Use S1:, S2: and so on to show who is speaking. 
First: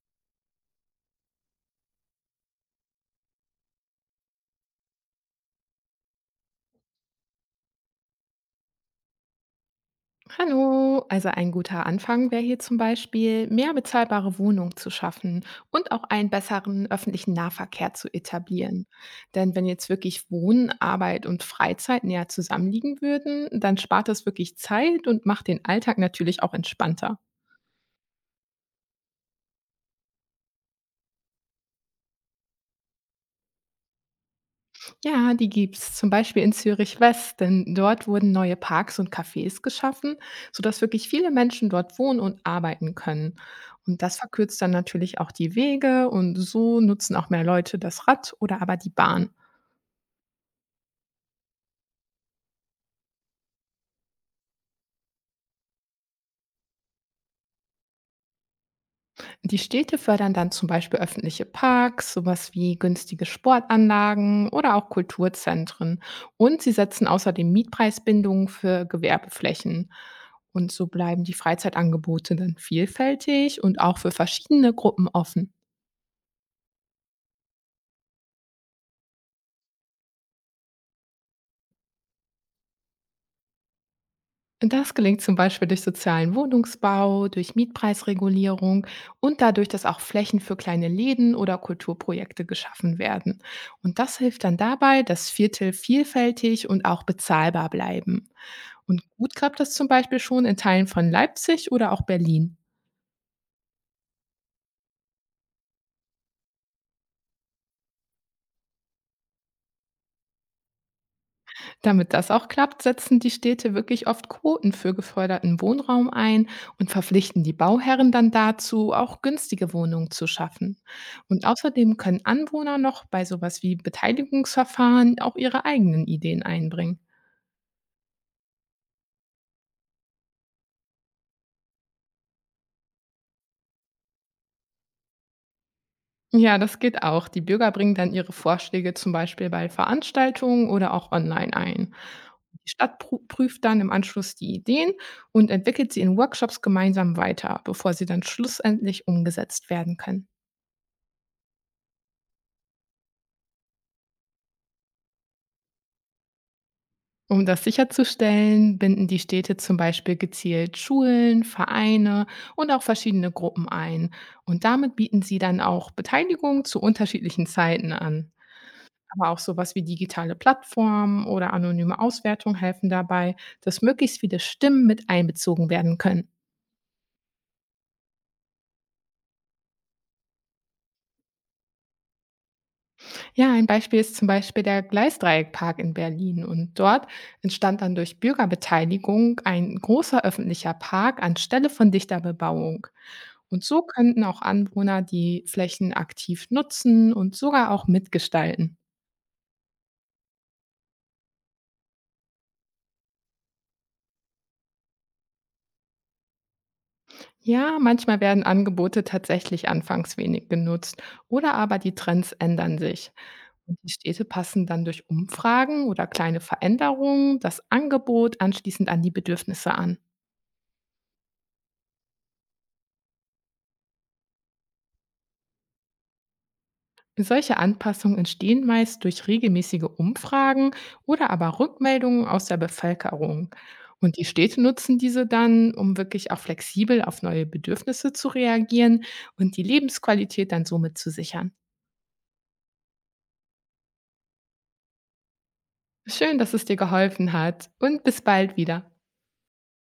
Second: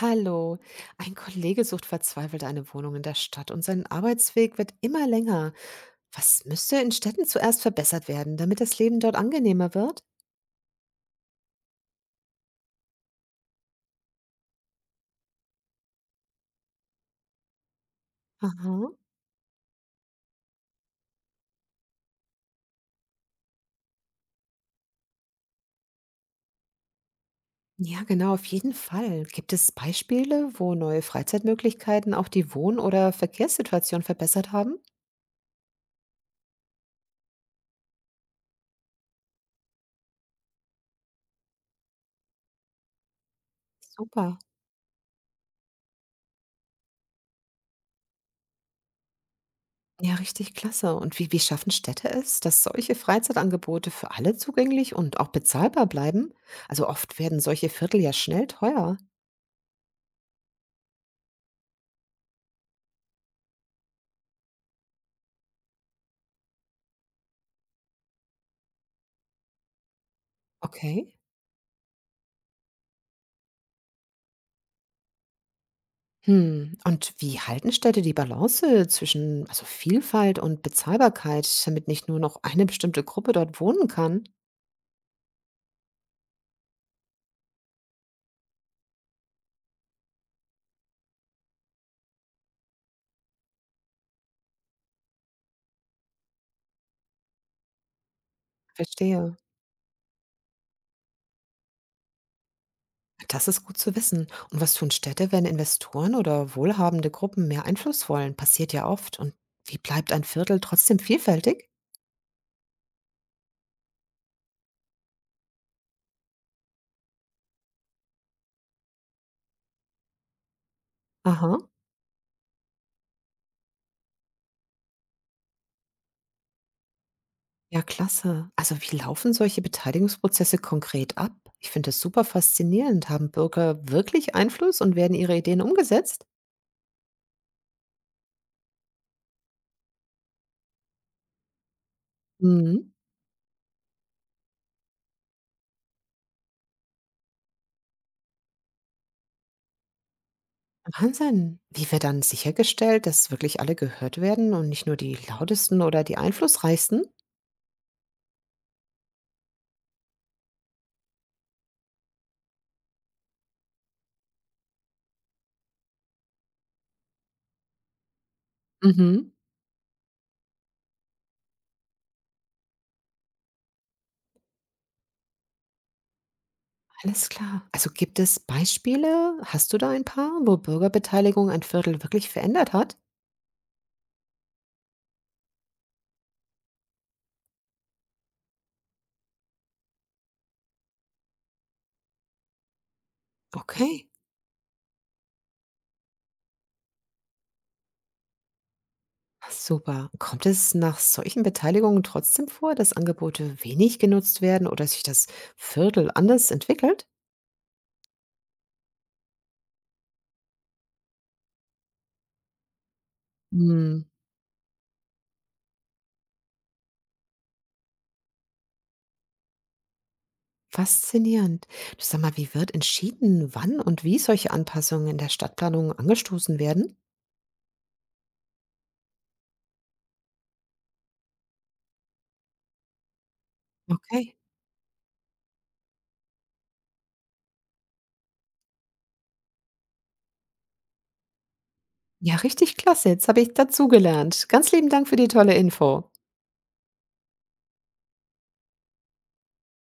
S1: Hallo. Ein Kollege sucht verzweifelt eine Wohnung in der Stadt und sein Arbeitsweg wird immer länger. Was müsste in Städten zuerst verbessert werden, damit das Leben dort angenehmer wird?
S2: Hallo, also ein guter Anfang wäre hier zum Beispiel, mehr bezahlbare Wohnungen zu schaffen und auch einen besseren öffentlichen Nahverkehr zu etablieren.
S1: Aha.
S2: Denn wenn jetzt wirklich Wohnen, Arbeit und Freizeit näher zusammenliegen würden, dann spart es wirklich Zeit und macht den Alltag natürlich auch entspannter.
S1: Ja, genau, auf jeden Fall. Gibt es Beispiele, wo neue Freizeitmöglichkeiten auch die Wohn- oder Verkehrssituation verbessert haben?
S2: Ja, die gibt's. Zum Beispiel in Zürich West, denn dort wurden neue Parks und Cafés geschaffen, sodass wirklich viele Menschen dort wohnen und arbeiten können. Und das
S1: Super.
S2: verkürzt dann natürlich auch die Wege und so nutzen auch mehr Leute das Rad oder aber die Bahn.
S1: Ja, richtig klasse. Und wie schaffen Städte es, dass solche Freizeitangebote für alle zugänglich und auch bezahlbar bleiben? Also oft werden solche Viertel ja schnell teuer.
S2: Die Städte fördern dann zum Beispiel öffentliche Parks, sowas wie günstige Sportanlagen oder auch Kulturzentren. Und sie setzen außerdem Mietpreisbindungen für Gewerbeflächen. Und so
S1: Okay.
S2: bleiben die Freizeitangebote dann vielfältig und auch für verschiedene Gruppen offen.
S1: Hm, und wie halten Städte die Balance zwischen also Vielfalt und Bezahlbarkeit, damit nicht nur noch eine bestimmte Gruppe dort wohnen kann?
S2: Das gelingt zum Beispiel durch sozialen Wohnungsbau, durch Mietpreisregulierung und dadurch, dass auch Flächen für kleine Läden oder Kulturprojekte geschaffen werden. Und das hilft dann dabei, dass Viertel vielfältig und auch bezahlbar bleiben. Und gut
S1: Verstehe.
S2: klappt das zum Beispiel schon in Teilen von Leipzig oder auch Berlin.
S1: Das ist gut zu wissen. Und was tun Städte, wenn Investoren oder wohlhabende Gruppen mehr Einfluss wollen? Passiert ja oft. Und wie bleibt ein Viertel trotzdem vielfältig?
S2: Damit das auch klappt, setzen die Städte wirklich oft Quoten für geförderten Wohnraum ein und verpflichten die Bauherren dann dazu, auch günstige Wohnungen zu schaffen. Und
S1: Aha.
S2: außerdem können Anwohner noch bei sowas wie Beteiligungsverfahren auch ihre eigenen Ideen einbringen.
S1: Ja, klasse. Also wie laufen solche Beteiligungsprozesse konkret ab? Ich finde das super faszinierend. Haben Bürger wirklich Einfluss und werden ihre Ideen umgesetzt?
S2: Ja, das geht auch. Die Bürger bringen dann ihre Vorschläge zum Beispiel bei Veranstaltungen oder auch online ein. Die
S1: Mhm.
S2: Stadt prüft dann im Anschluss die Ideen und entwickelt sie in Workshops gemeinsam weiter, bevor sie dann schlussendlich umgesetzt werden können.
S1: Wahnsinn. Wie wird dann sichergestellt, dass wirklich alle gehört werden und nicht nur die Lautesten oder die Einflussreichsten?
S2: Um das sicherzustellen, binden die Städte zum Beispiel gezielt Schulen, Vereine und auch verschiedene Gruppen ein. Und damit bieten sie dann auch Beteiligung zu unterschiedlichen Zeiten an.
S1: Mhm.
S2: Aber auch sowas wie digitale Plattformen oder anonyme Auswertung helfen dabei, dass möglichst viele Stimmen mit einbezogen werden können.
S1: Alles klar. Also gibt es Beispiele? Hast du da ein paar, wo Bürgerbeteiligung ein Viertel wirklich verändert hat?
S2: Ja, ein Beispiel ist zum Beispiel der Gleisdreieckpark in Berlin. Und dort entstand dann durch Bürgerbeteiligung ein großer öffentlicher Park anstelle von dichter Bebauung. Und so
S1: Okay.
S2: könnten auch Anwohner die Flächen aktiv nutzen und sogar auch mitgestalten.
S1: Super. Kommt es nach solchen Beteiligungen trotzdem vor, dass Angebote wenig genutzt werden oder sich das Viertel anders entwickelt?
S2: Ja, manchmal werden Angebote tatsächlich anfangs wenig genutzt oder aber die Trends ändern sich. Und die
S1: Hm.
S2: Städte passen dann durch Umfragen oder kleine Veränderungen das Angebot anschließend an die Bedürfnisse an.
S1: Faszinierend. Du sag mal, wie wird entschieden, wann und wie solche Anpassungen in der Stadtplanung angestoßen werden?
S2: Solche Anpassungen entstehen meist durch regelmäßige Umfragen oder aber Rückmeldungen aus der Bevölkerung. Und die
S1: Okay.
S2: Städte nutzen diese dann, um wirklich auch flexibel auf neue Bedürfnisse zu reagieren und die Lebensqualität dann somit zu sichern.
S1: Ja, richtig klasse. Jetzt habe ich dazugelernt. Ganz lieben Dank für die tolle Info.
S2: Schön, dass es dir geholfen hat und bis bald wieder.